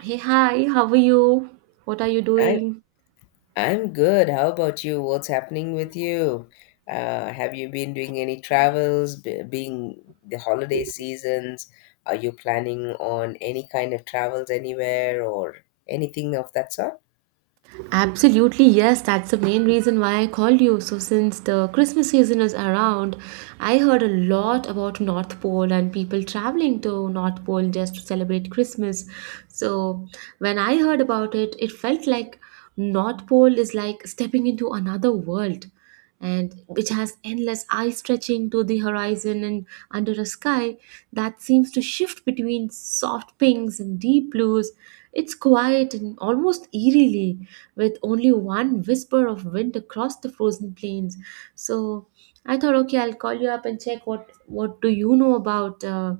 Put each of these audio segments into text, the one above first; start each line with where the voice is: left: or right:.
right: Hey, hi, how are you? What are you
left: I
right: doing?
left: I'm good. How about you? What's happening with you? Have you been doing any travels? Being the holiday seasons, are you planning on any kind of travels anywhere or anything of that sort?
right: Absolutely, yes, that's the main reason why I called you. So, since the Christmas season is around, I heard a lot about North Pole and people traveling to North Pole just to celebrate Christmas. So, when I heard about it, it felt like North Pole is like stepping into another world, and which has endless eye stretching to the horizon and under a sky that seems to shift between soft pinks and deep blues. It's quiet and almost eerily, with only one whisper of wind across the frozen plains. So I thought, okay, I'll call you up and check what do you know about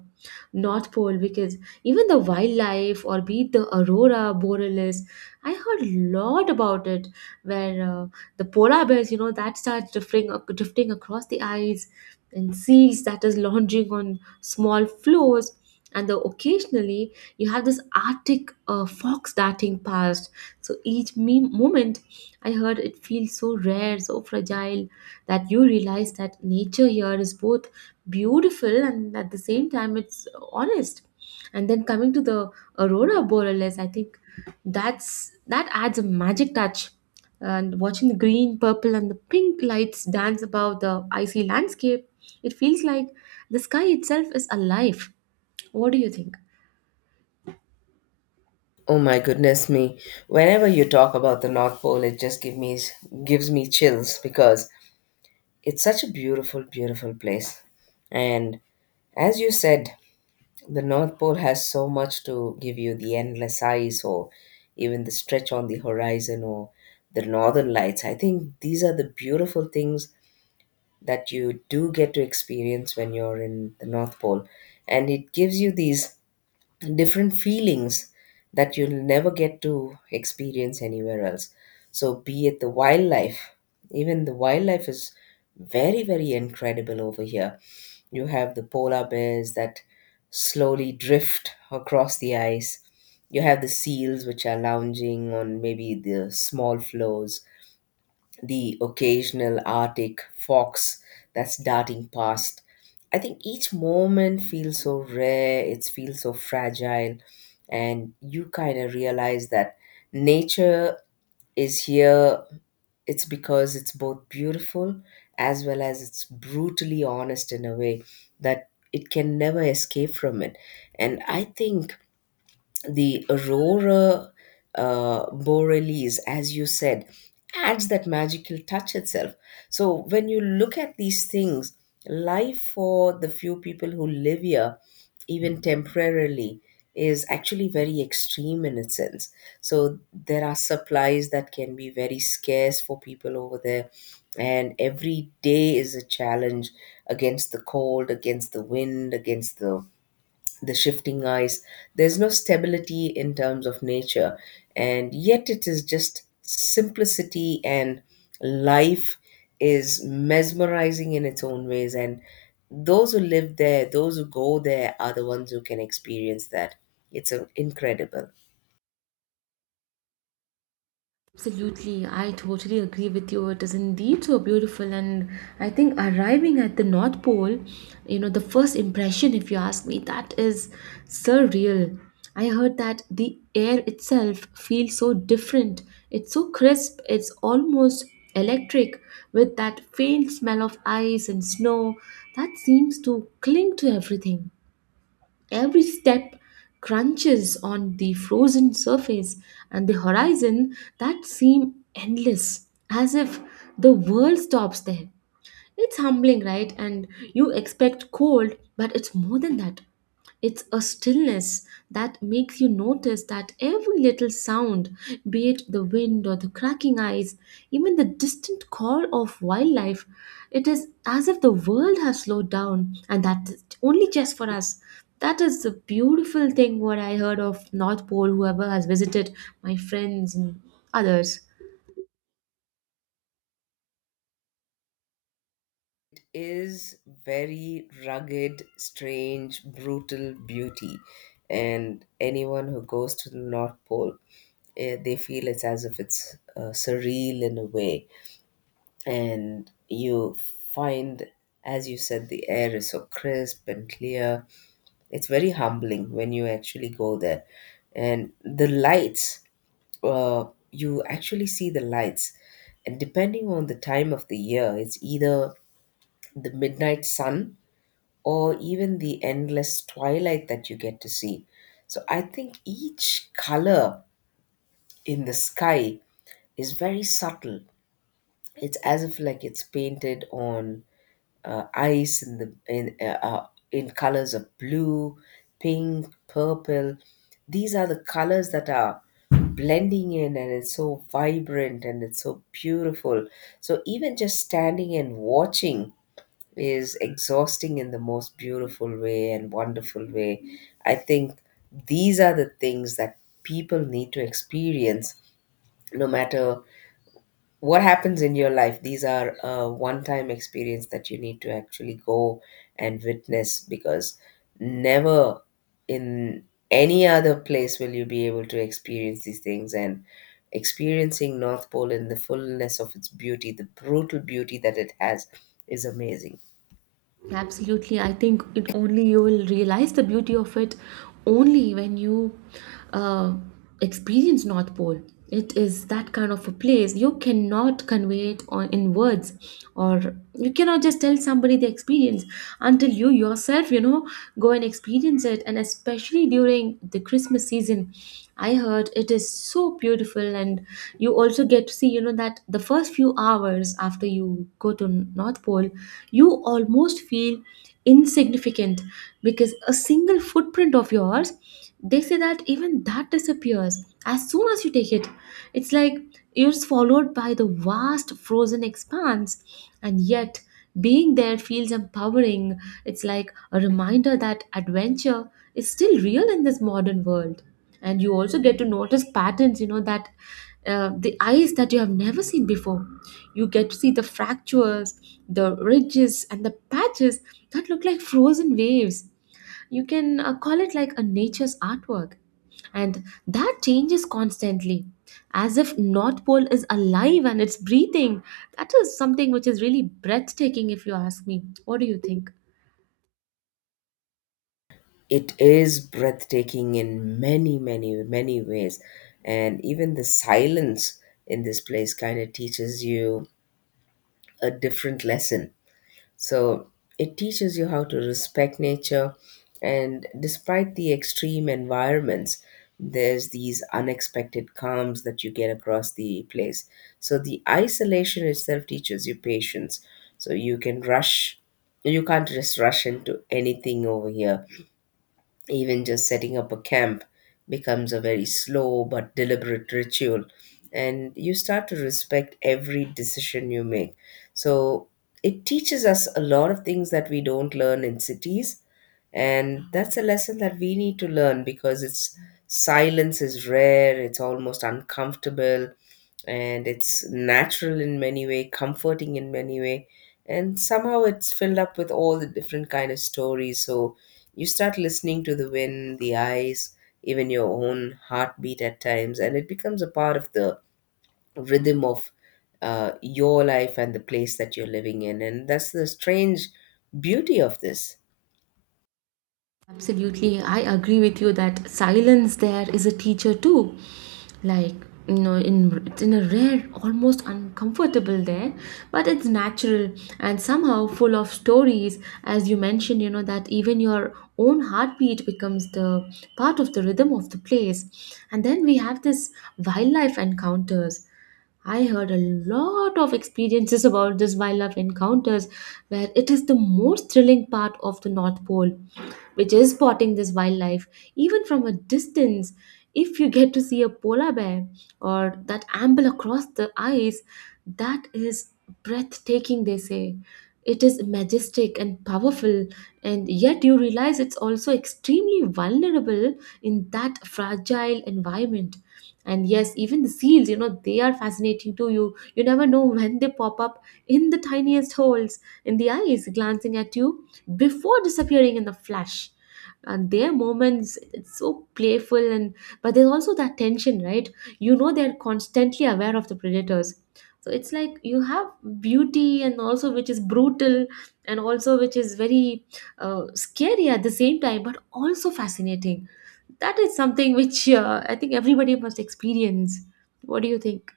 right: North Pole, because even the wildlife or be it the aurora borealis, I heard a lot about it where. The polar bears, you know, that starts drifting drifting across the ice, and seals that is lounging on small floors, and the occasionally you have this arctic fox darting past. So each moment, I heard it feels so rare, so fragile, that you realize that nature here is both beautiful and at the same time it's honest. And then coming to the aurora borealis, I think that adds a magic touch. And watching the green, purple, and the pink lights dance above the icy landscape, it feels like the sky itself is alive. What do you think?
left: Oh my goodness me. Whenever you talk about the North Pole, it just give me gives me chills because it's such a beautiful, beautiful place. And as you said, the North Pole has so much to give you: the endless ice, or even the stretch on the horizon, or the northern lights. I think these are the beautiful things that you do get to experience when you're in the North Pole. And it gives you these different feelings that you'll never get to experience anywhere else. So, be it the wildlife, even the wildlife is very, very incredible over here. You have the polar bears that slowly drift across the ice. You have the seals which are lounging on maybe the small floes, the occasional Arctic fox that's darting past. I think each moment feels so rare, it feels so fragile, and you kind of realize that nature is here. It's because it's both beautiful as well as it's brutally honest in a way that it can never escape from it. And I think the aurora borealis, as you said, adds that magical touch itself. So when you look at these things, life for the few people who live here, even temporarily, is actually very extreme in its sense. So there are supplies that can be very scarce for people over there, and every day is a challenge against the cold, against the wind, against the shifting ice. There's no stability in terms of nature, and yet it is just simplicity, and life is mesmerizing in its own ways. And those who live there, those who go there, are the ones who can experience that. It's incredible.
right: Absolutely, I totally agree with you. It is indeed so beautiful, and I think arriving at the North Pole, you know, the first impression, if you ask me, that is surreal. I heard that the air itself feels so different. It's so crisp, it's almost electric, with that faint smell of ice and snow that seems to cling to everything. Every step crunches on the frozen surface, and the horizon that seem endless, as if the world stops there. It's humbling, right? And you expect cold, but it's more than that. It's a stillness that makes you notice that every little sound, be it the wind or the cracking ice, even the distant call of wildlife, it is as if the world has slowed down, and that is only just for us. That is the beautiful thing what I heard of North Pole, whoever has visited, my friends and others.
left: It is very rugged, strange, brutal beauty. And anyone who goes to the North Pole, they feel it's as if it's surreal in a way, and you find, as you said, the air is so crisp and clear. It's very humbling when you actually go there. And the lights, uh, you actually see the lights, and depending on the time of the year, it's either the midnight sun or even the endless twilight that you get to see. So I think each color in the sky is very subtle. It's as if like it's painted on ice, in the in colors of blue, pink, purple. These are the colors that are blending in, and it's so vibrant and it's so beautiful. So even just standing and watching is exhausting in the most beautiful way and wonderful way. I think these are the things that people need to experience. No matter what happens in your life, these are a one time experience that you need to actually go and witness, because never in any other place will you be able to experience these things. And experiencing North Pole in the fullness of its beauty, the brutal beauty that it has, is amazing.
right: Absolutely. I think it only you will realize the beauty of it only when you uh, experience North Pole. It is that kind of a place. You cannot convey it on, in words, or you cannot just tell somebody the experience until you yourself, you know, go and experience it. And especially during the Christmas season, Indian. I heard it is so beautiful, and you also get to see, you know, that the first few hours after you go to North Pole, you almost feel insignificant, because a single footprint of yours, they say that even that disappears as soon as you take it. It's like you're swallowed by the vast frozen expanse, and yet being there feels empowering. It's like a reminder that adventure is still real in this modern world. And you also get to notice patterns, you know, that the eyes that you have never seen before, you get to see the fractures, the ridges, and the patches that look like frozen waves. You can call it like a nature's artwork, and that changes constantly, as if North Pole is alive and it's breathing. That is something which is really breathtaking, if you ask me. What do you think?
left: It is breathtaking in many, many, many ways. And even the silence in this place kind of teaches you a different lesson. So it teaches you how to respect nature. And despite the extreme environments, there's these unexpected calms that you get across the place. So the isolation itself teaches you patience. So you can rush, you can't just rush into anything over here. Even just setting up a camp becomes a very slow but deliberate ritual, and you start to respect every decision you make. So it teaches us a lot of things that we don't learn in cities, and that's a lesson that we need to learn, because it's silence is rare, it's almost uncomfortable, and it's natural in many way, comforting in many way, and somehow it's filled up with all the different kind of stories. So you start listening to the wind, the ice, even your own heartbeat at times, and it becomes a part of the rhythm of your life and the place that you're living in. And that's the strange beauty of this.
right: Absolutely, I agree with you that silence there is a teacher too. Like, you know, in it's in a rare, almost uncomfortable there, but it's natural and somehow full of stories. As you mentioned, you know, that even your own heartbeat becomes the part of the rhythm of the place. And then we have this wildlife encounters. I heard a lot of experiences about these wildlife encounters, where it is the most thrilling part of the North Pole, which is spotting this wildlife, even from a distance. If you get to see a polar bear or that amble across the ice, that is breathtaking, they say. It is majestic and powerful, and yet you realize it's also extremely vulnerable in that fragile environment. And yes, even the seals, you know, they are fascinating too. You never know when they pop up in the tiniest holes, in the eyes glancing at you before disappearing in the flash. And their moments, it's so playful, and but there's also that tension, right? You know, they're constantly aware of the predators. So it's like you have beauty and also which is brutal, and also which is very scary at the same time, but also fascinating. That is something which, I think everybody must experience. What do you think?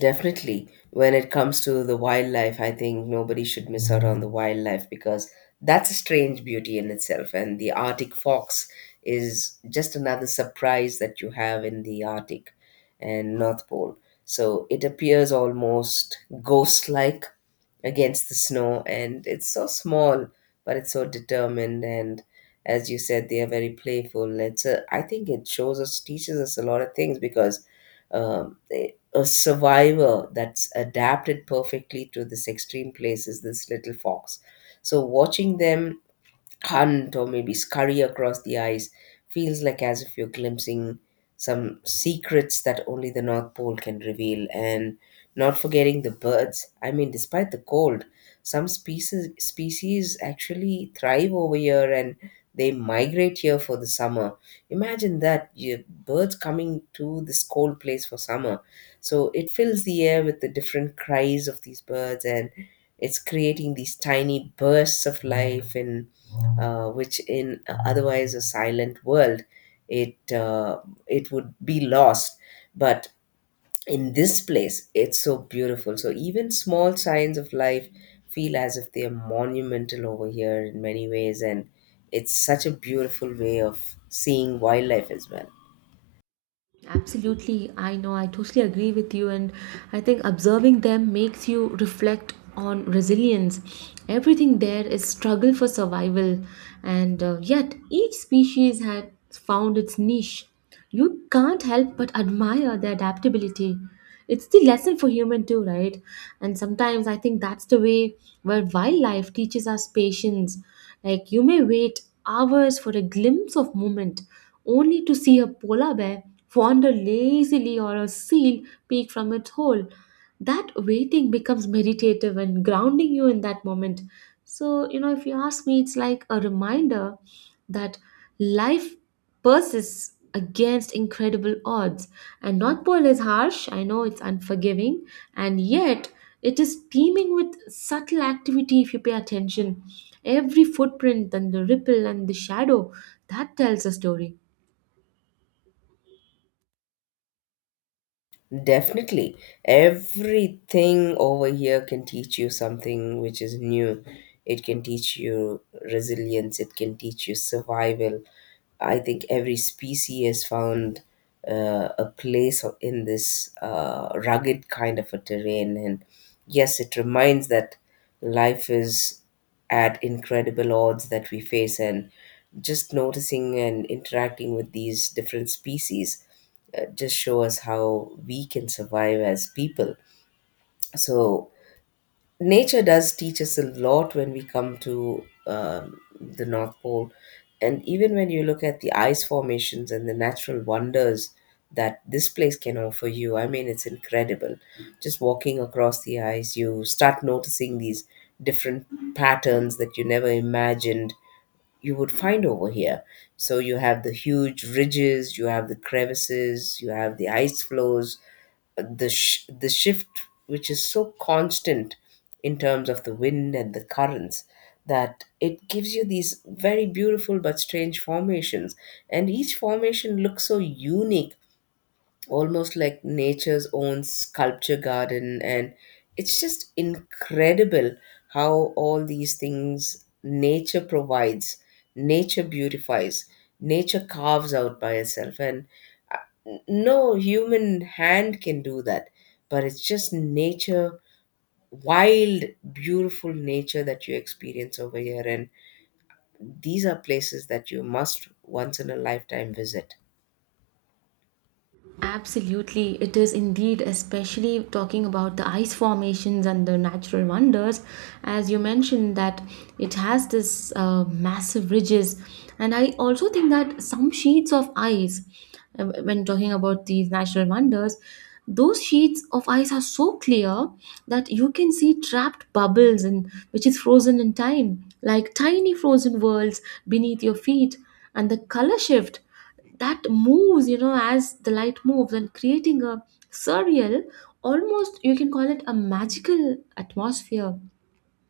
left: Definitely. When it comes to the wildlife, I think nobody should miss out on the wildlife, because that's a strange beauty in itself. And the Arctic fox is just another surprise that you have in the Arctic and North Pole. So it appears almost ghost like against the snow, and it's so small but it's so determined. And as you said, they are very playful. It's a, I think it shows us, teaches us a lot of things, because a survivor that's adapted perfectly to this extreme place is this little fox. So watching them hunt or maybe scurry across the ice feels like as if you're glimpsing some secrets that only the North Pole can reveal. And not forgetting the birds. I mean, despite the cold, some species actually thrive over here, and they migrate here for the summer. Imagine that you birds coming to this cold place for summer. So it fills the air with the different cries of these birds, and it's creating these tiny bursts of life in which, in otherwise a silent world, it uh, it would be lost. But in this place, it's so beautiful. So even small signs of life feel as if they are monumental over here in many ways, and it's such a beautiful way of seeing wildlife as well.
right: Absolutely, I know, I totally agree with you, and I think observing them makes you reflect on resilience. Everything there is struggle for survival, and yet each species has found its niche. You can't help but admire their adaptability. It's the lesson for human too, right? And sometimes I think that's the way where wildlife teaches us patience. Like, you may wait hours for a glimpse of movement only to see a polar bear wander lazily or a seal peek from its hole. That waiting becomes meditative and grounding you in that moment. So, you know, if you ask me, it's like a reminder that life persists against incredible odds. And North Pole is harsh, I know it's unforgiving, and yet it is teeming with subtle activity if you pay attention. Every footprint and the ripple and the shadow that tells a story.
left: Definitely. Everything over here can teach you something which is new. It can teach you resilience, it can teach you survival. I think every species has found a place in this rugged kind of a terrain. And yes, it reminds that life is at incredible odds that we face. And just noticing and interacting with these different species just show us how we can survive as people. So nature does teach us a lot when we come to the North Pole, and even when you look at the ice formations and the natural wonders that this place can offer you, I mean, it's incredible. Just walking across the ice, you start noticing these different patterns that you never imagined you would find over here. So you have the huge ridges, you have the crevices, you have the ice flows, the shift which is so constant in terms of the wind and the currents, that it gives you these very beautiful but strange formations. And each formation looks so unique, almost like nature's own sculpture garden. And it's just incredible how all these things nature provides, nature beautifies, nature carves out by itself, and no human hand can do that. But it's just nature, wild, beautiful nature that you experience over here. And these are places that you must once in a lifetime visit.
right: Absolutely, it is indeed, especially talking about the ice formations and the natural wonders. As you mentioned, that it has this massive ridges, and I also think that some sheets of ice, when talking about these natural wonders, those sheets of ice are so clear that you can see trapped bubbles and which is frozen in time, like tiny frozen worlds beneath your feet, and the color shift that moves, you know, as the light moves and creating a surreal, almost you can call it a magical atmosphere.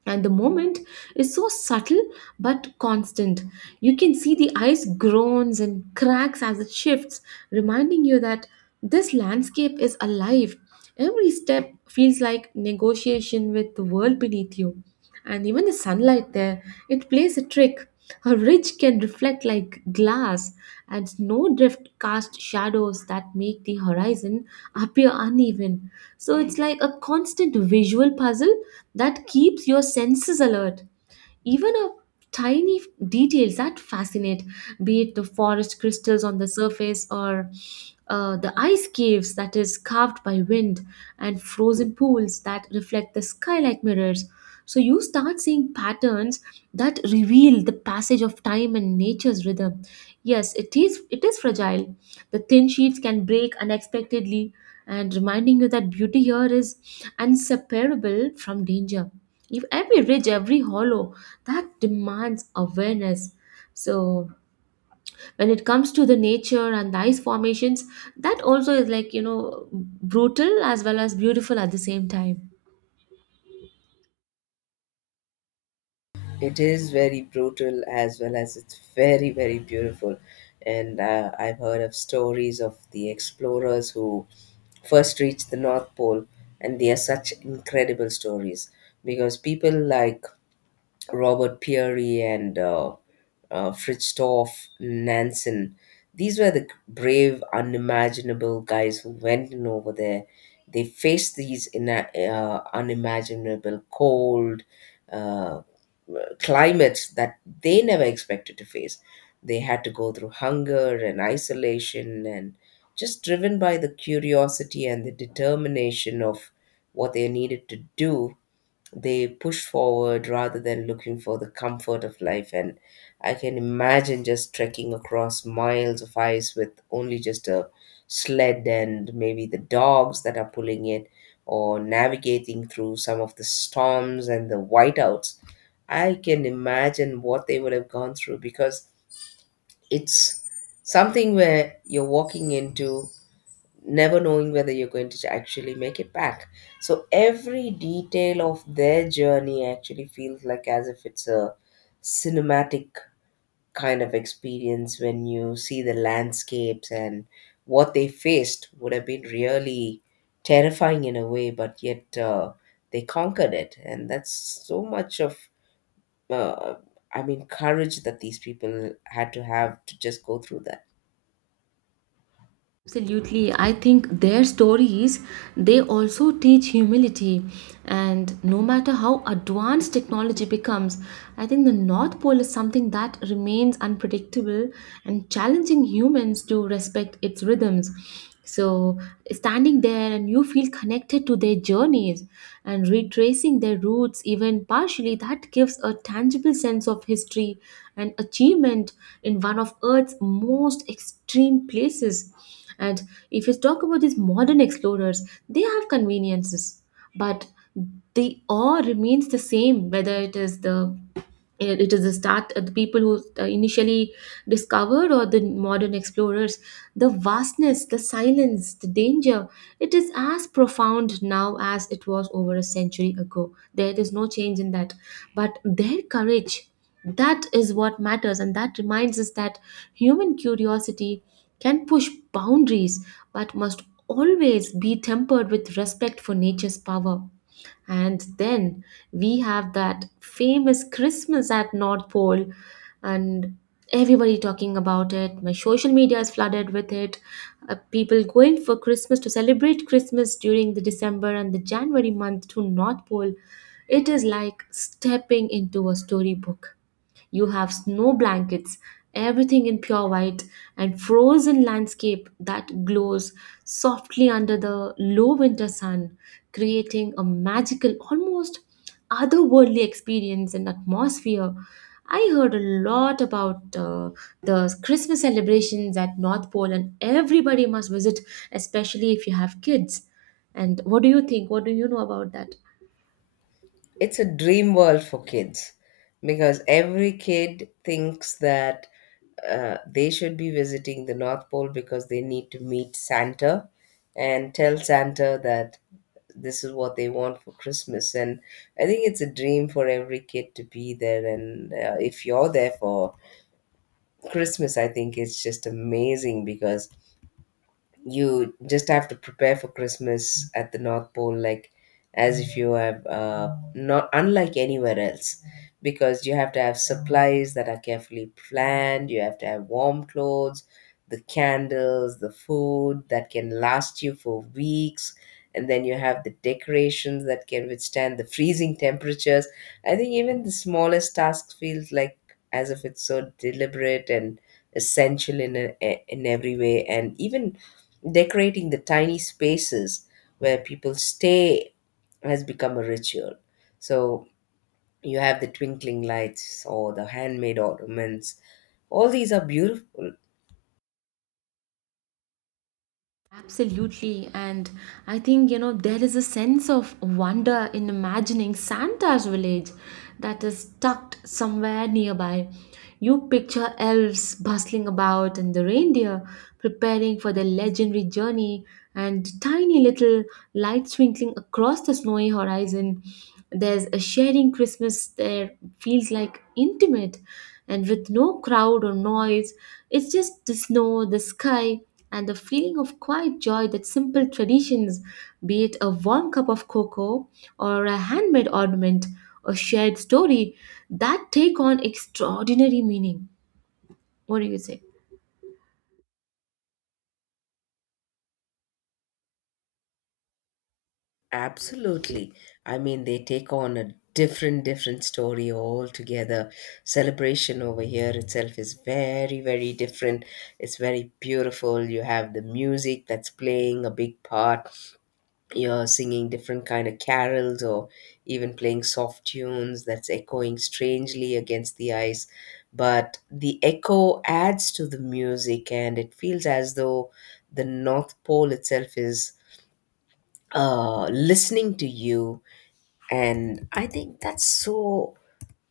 right: And the moment is so subtle but constant. You can see the ice groans and cracks as it shifts, reminding you that this landscape is alive. Every step feels like negotiation with the world beneath you, and even the sunlight there, it plays a trick. A ridge can reflect like glass, and snow drift cast shadows that make the horizon appear uneven. So it's like a constant visual puzzle that keeps your senses alert. Even a tiny details that fascinate, be it the forest crystals on the surface, or the ice caves that is carved by wind, and frozen pools that reflect the sky like mirrors. So you start seeing patterns that reveal the passage of time and nature's rhythm. Yes, it is, it is fragile. The thin sheets can break unexpectedly, and reminding you that beauty here is inseparable from danger. If every ridge, every hollow, that demands awareness. So when it comes to the nature and the ice formations, that also is like, you know, brutal as well as beautiful at the same time.
left: It is very brutal as well as it's very, very beautiful. And I've heard of stories of the explorers who first reached the North Pole, and they are such incredible stories, because people like Robert Peary and Fridtjof Nansen. These were the brave, unimaginable guys who went in over there. They faced these unimaginable cold uh, climates that they never expected to face. They had to go through hunger and isolation, and just driven by the curiosity and the determination of what they needed to do, they push forward rather than looking for the comfort of life. And I can imagine just trekking across miles of ice with only just a sled and maybe the dogs that are pulling it, or navigating through some of the storms and the whiteouts. I can imagine what they would have gone through, because it's something where you're walking into never knowing whether you're going to actually make it back. So every detail of their journey actually feels like as if it's a cinematic kind of experience when you see the landscapes, and what they faced would have been really terrifying in a way, but yet they conquered it. And that's so much of, uh, courage that these people had to have to just go through that.
right: Absolutely. I think their stories, they also teach humility. And no matter how advanced technology becomes, I think the North Pole is something that remains unpredictable and challenging humans to respect its rhythms. So, standing there and you feel connected to their journeys and retracing their roots, even partially, that gives a tangible sense of history and achievement in one of Earth's most extreme places. And if you talk about these modern explorers, they have conveniences, but the awe remains the same, whether it is the, and it is that the people who initially discovered, or the modern explorers, the vastness, the silence, the danger, it is as profound now as it was over a century ago. There is no change in that. But their courage, that is what matters, and that reminds us that human curiosity can push boundaries, but must always be tempered with respect for nature's power. And then we have that famous Christmas at North Pole, and everybody talking about it. My social media is flooded with it. People going for Christmas to celebrate Christmas during the December and the January month to North Pole. It is like stepping into a storybook. You have snow blankets, everything in pure white, and frozen landscape that glows softly under the low winter sun, creating a magical, almost otherworldly experience and atmosphere. I heard a lot about the Christmas celebrations at North Pole, and everybody must visit, especially if you have kids. And what do you think? What do you know about that?
left: It's a dream world for kids, because every kid thinks that they should be visiting the North Pole because they need to meet Santa and tell Santa that this is what they want for Christmas. And I think it's a dream for every kid to be there. And if you're there for Christmas, I think it's just amazing, because you just have to prepare for Christmas at the North Pole, like as if you have not unlike anywhere else, because you have to have supplies that are carefully planned. You have to have warm clothes, the candles, the food that can last you for weeks. And then you have the decorations that can withstand the freezing temperatures. I think even the smallest task feels like as if it's so deliberate and essential in every way, and even decorating the tiny spaces where people stay has become a ritual. So you have the twinkling lights or the handmade ornaments. All these are beautiful.
right: Absolutely. And I think, you know, there is a sense of wonder in imagining Santa's village that is tucked somewhere nearby. You picture elves bustling about and the reindeer preparing for their legendary journey and tiny little lights twinkling across the snowy horizon. There's a sharing Christmas there, feels like intimate and with no crowd or noise. It's just the snow, the sky, and the feeling of quiet joy that simple traditions, be it a warm cup of cocoa or a handmade ornament, a shared story, that take on extraordinary meaning. What do you say?
left: Absolutely. I mean, they take on a different story altogether. Celebration over here itself is very, very different. It's very beautiful. You have the music that's playing a big part. You're singing different kind of carols or even playing soft tunes that's echoing strangely against the ice, but the echo adds to the music and it feels as though the North Pole itself is listening to you, and I think that's so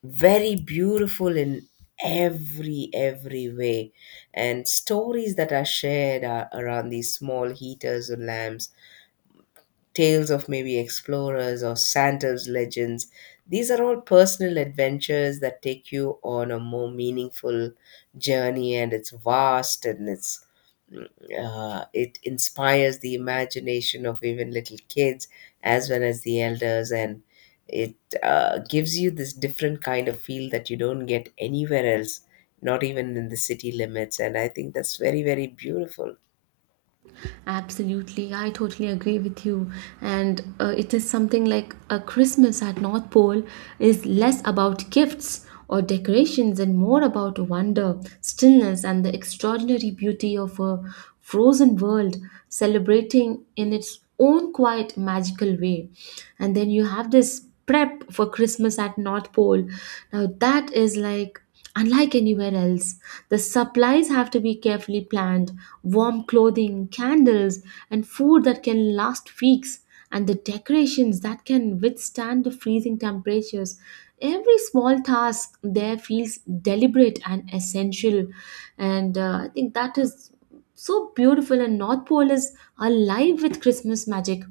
left: very beautiful in every way. And stories that are shared are around these small heaters or lamps, tales of maybe explorers or Santa's legends. These are all personal adventures that take you on a more meaningful journey, and it's vast and it inspires the imagination of even little kids as well as the elders, and it gives you this different kind of feel that you don't get anywhere else, not even in the city limits. And I think that's very, very beautiful.
right: Absolutely, I totally agree with you. And it is something like a Christmas at North Pole is less about gifts or decorations and more about wonder, stillness, and the extraordinary beauty of a frozen world celebrating in its own quiet, magical way. And then you have this prep for Christmas at North Pole. Now, that is like unlike anywhere else, the supplies have to be carefully planned: warm clothing, candles, and food that can last weeks, and the decorations that can withstand the freezing temperatures. Every small task there feels deliberate and essential, and I think that is so beautiful, and North Pole is alive with Christmas magic.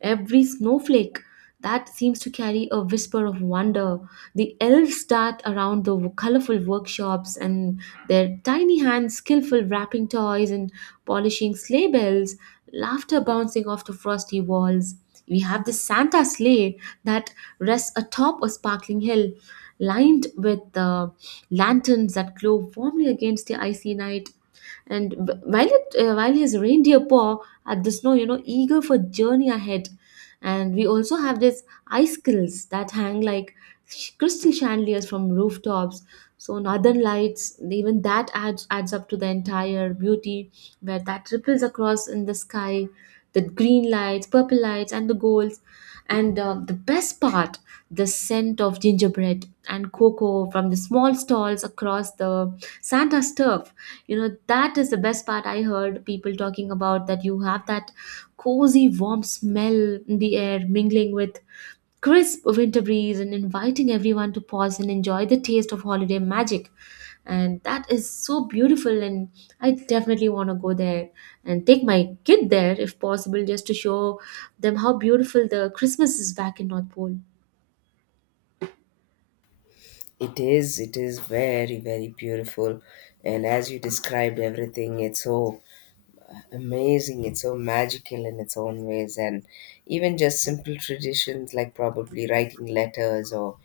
right: Every snowflake that seems to carry a whisper of wonder, the elves dart around the colorful workshops, and their tiny hands skillful wrapping toys and polishing sleigh bells, laughter bouncing off the frosty walls. We have the Santa sleigh that rests atop a sparkling hill lined with lanterns that glow warmly against the icy night, and while it while his reindeer paw at the snow, you know, eager for journey ahead. And we also have this icicles that hang like crystal chandeliers from rooftops. So northern lights, even that adds up to the entire beauty, where that ripples across in the sky: the green lights, purple lights, and the golds. And the best part, the scent of gingerbread and cocoa from the small stalls across the Santa's turf. You know, that is the best part. I heard people talking about that. You have that cozy, warm smell in the air mingling with crisp winter breeze and inviting everyone to pause and enjoy the taste of holiday magic. And that is so beautiful, and I definitely want to go there and take my kid there if possible, just to show them how beautiful the Christmas is back in North Pole.
left: It is very, very beautiful. And as you described everything, it's so amazing, it's so magical in its own ways. And even just simple traditions like probably writing letters or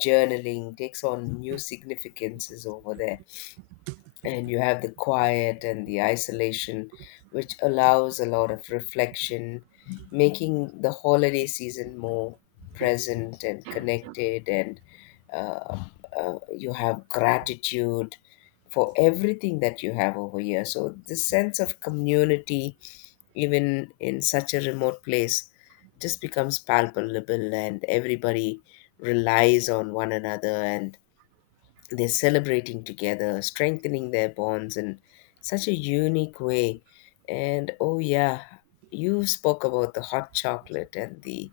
left: journaling takes on new significances over there, and you have the quiet and the isolation, which allows a lot of reflection, making the holiday season more present and connected. And uh, you have gratitude for everything that you have over here. So this sense of community, even in such a remote place, just becomes palpable, and everybody relies on one another and they're celebrating together, strengthening their bonds in such a unique way. And oh yeah, you spoke about the hot chocolate and the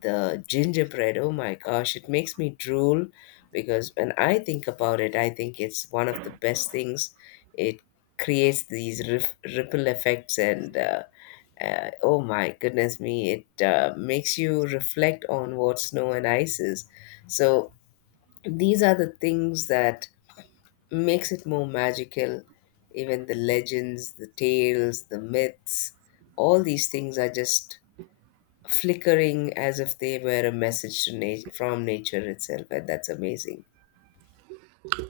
left: the gingerbread. Oh my gosh, it makes me drool, because when I think about it, I think it's one of the best things. It creates these ripple effects, and oh my goodness me, it makes you reflect on what snow and ice is. So these are the things that makes it more magical. Even the legends, the tales, the myths, all these things are just flickering as if they were a message to from nature itself, and that's amazing.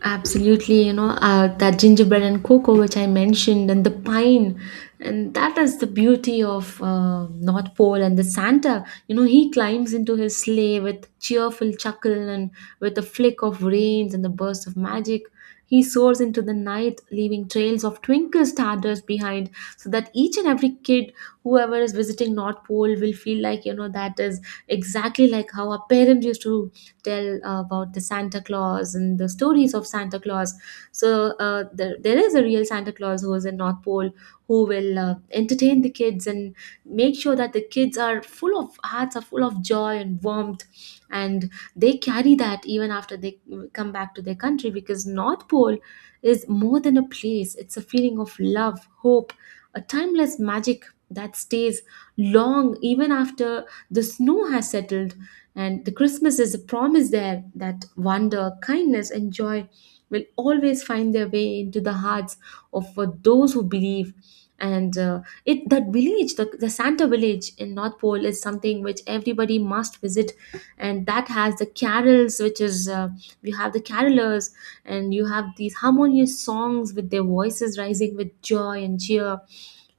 right: Absolutely, you know, that gingerbread and cocoa, which I mentioned, and the pine. And that is the beauty of North Pole and the Santa. You know, he climbs into his sleigh with cheerful chuckle and with a flick of reins and the burst of magic. He soars into the night, leaving trails of twinkle stardust behind, so that each and every kid, whoever is visiting North Pole, will feel like, you know, that is exactly like how our parents used to tell about the Santa Claus and the stories of Santa Claus. So there is a real Santa Claus who is in North Pole, who will entertain the kids and make sure that the kids are full of, hearts are full of joy and warmth, and they carry that even after they come back to their country, because North Pole is more than a place, it's a feeling of love, hope, a timeless magic that stays long even after the snow has settled. And the Christmas is a promise there that wonder, kindness, and joy will always find their way into the hearts of those who believe. And it that village, the Santa village in North Pole, is something which everybody must visit, and that has the carols, which is you have the carolers, and you have these harmonious songs with their voices rising with joy and cheer,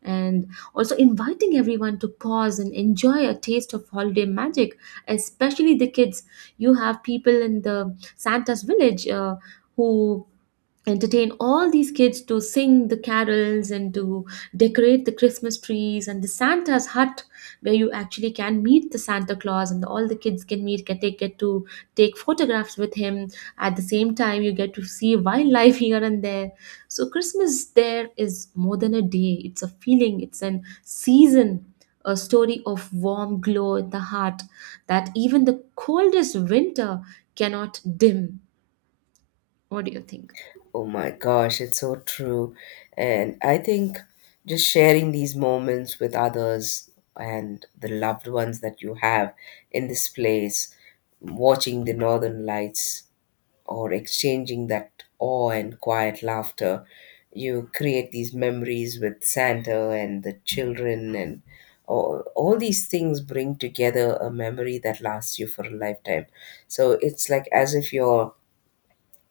right: and also inviting everyone to pause and enjoy a taste of holiday magic, especially the kids. You have people in the Santa's village who entertain all these kids to sing the carols and to decorate the Christmas trees and the Santa's hut, where you actually can meet the Santa Claus, and all the kids can meet can take get to take photographs with him. At the same time, you get to see wildlife here and there. So Christmas there is more than a day, it's a feeling, it's an season, a story of warm glow in the heart that even the coldest winter cannot dim. What do you think?
left: Oh my gosh, it's so true. And I think just sharing these moments with others and the loved ones that you have in this place, watching the northern lights or exchanging that awe and quiet laughter, you create these memories with Santa and the children, and all these things bring together a memory that lasts you for a lifetime. So it's like as if you're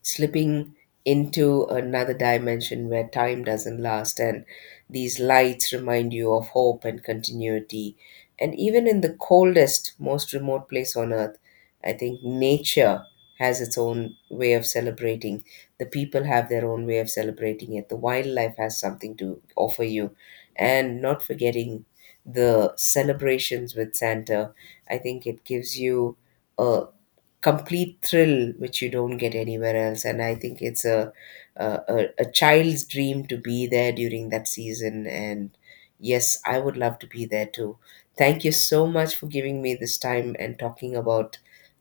left: slipping into another dimension where time doesn't last, and these lights remind you of hope and continuity. And even in the coldest, most remote place on earth, I think nature has its own way of celebrating, the people have their own way of celebrating it, the wildlife has something to offer you, and not forgetting the celebrations with Santa, I think it gives you a complete thrill which you don't get anywhere else. And I think it's a, a child's dream to be there during that season. And yes, I would love to be there too. Thank you so much for giving me this time and talking about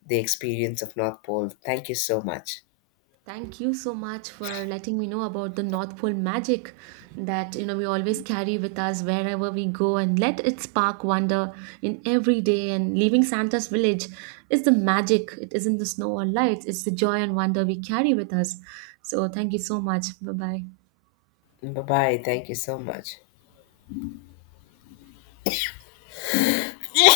left: the experience of North Pole. Thank you so much.
right: Thank you so much for letting me know about the North Pole magic that, you know, we always carry with us wherever we go, and let it spark wonder in every day. And leaving Santa's village is the magic. It isn't the snow or lights, it's the joy and wonder we carry with us. So thank you so much. Bye bye.
left: Bye bye, thank you so much.